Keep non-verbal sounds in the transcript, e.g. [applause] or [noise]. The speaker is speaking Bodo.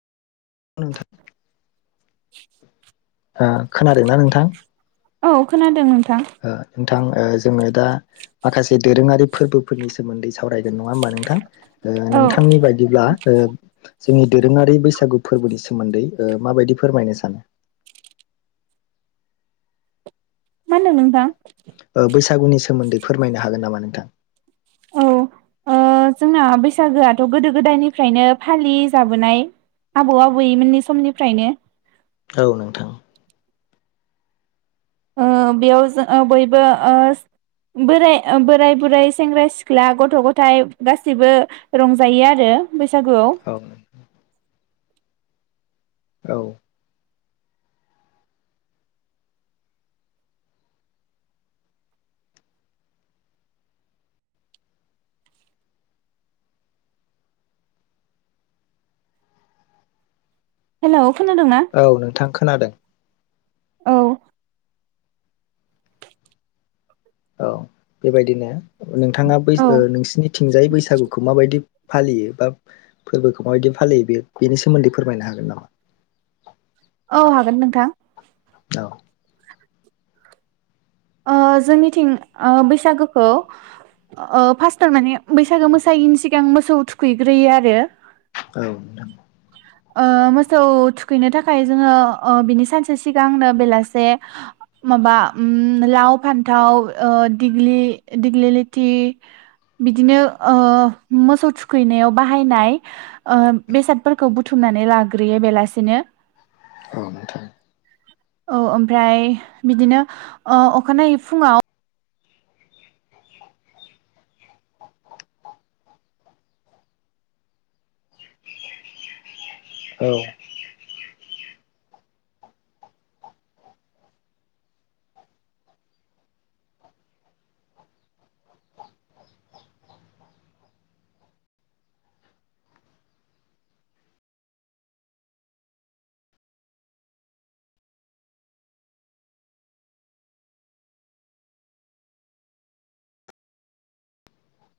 नोंथां ओ खोनादोंना नोंथां? औ खोनादोंमोन नों ओ [unintelligible] थां जोंङो दा माखासे दोरोंङारि फोरबोफोरनि सोमोन्दै सावरायगोन नंङा होमबा नोंथां? ओ औ नोंथांनि बायदिब्ला ओ जोंनि दोरोंङारि बैसागु फोरबोनि सोमोन्दै ओ माबायदि फोरमायनो सानो? [inaudible] मान होनदों नोंथां? ओ बैसागुनि सोमोन्दै फोरमायनो हागोन नामा नोंथां? औ ओ जोंना बैसागोआथ गोदो गोदायनिफ्रायनो फालि जाबोनाय आबौ आबैमोननि समनिफ्रायनो औ नोंथां ओ बेयाव जो ओ बयबो ओ बोराइ ओ बोराय, बुराय, सेंग्रा, सिख्ला, गथ'-गथायाइ गासैबो रंजायो आरो बैसागोआव औ औ हेलौ खोनादोंना औ नोंथां खोनादों औ औ बेबायदिनो नोंथांङा बै औ नोंसिरनि थिंजाय बैसागुखौ माबायदि फालियो बा फोरबोखौ माबायदि फालियो बे बेनि सोमोन्दै फोरमायनो हागोन नामा औ हागोन नोंथां औ ओ जोंनिथिं ओ बैसागोखौ ओ फास्टार माने बैसागो मोसायैनि सिगां मोसौ थुखैग्रोयो आरो औ नोंथां ओ मोसौ थुखैनो थाखाय जोंङो ओ बिनि सानसे सिगांनो बेलासे माबा ओम लाव फान्थाव ओ दिग्लि दिग्लिलिथि बिदिनो ओ मोसौ थुखैनायाव बाहायनाय ओ बेसादफोरखौ बुथुमो नानै लाग्रोयो बेलासेनो औ नोंथां औ ओमफ्राय बिदिनो ओ अखानायै फुंङाव औ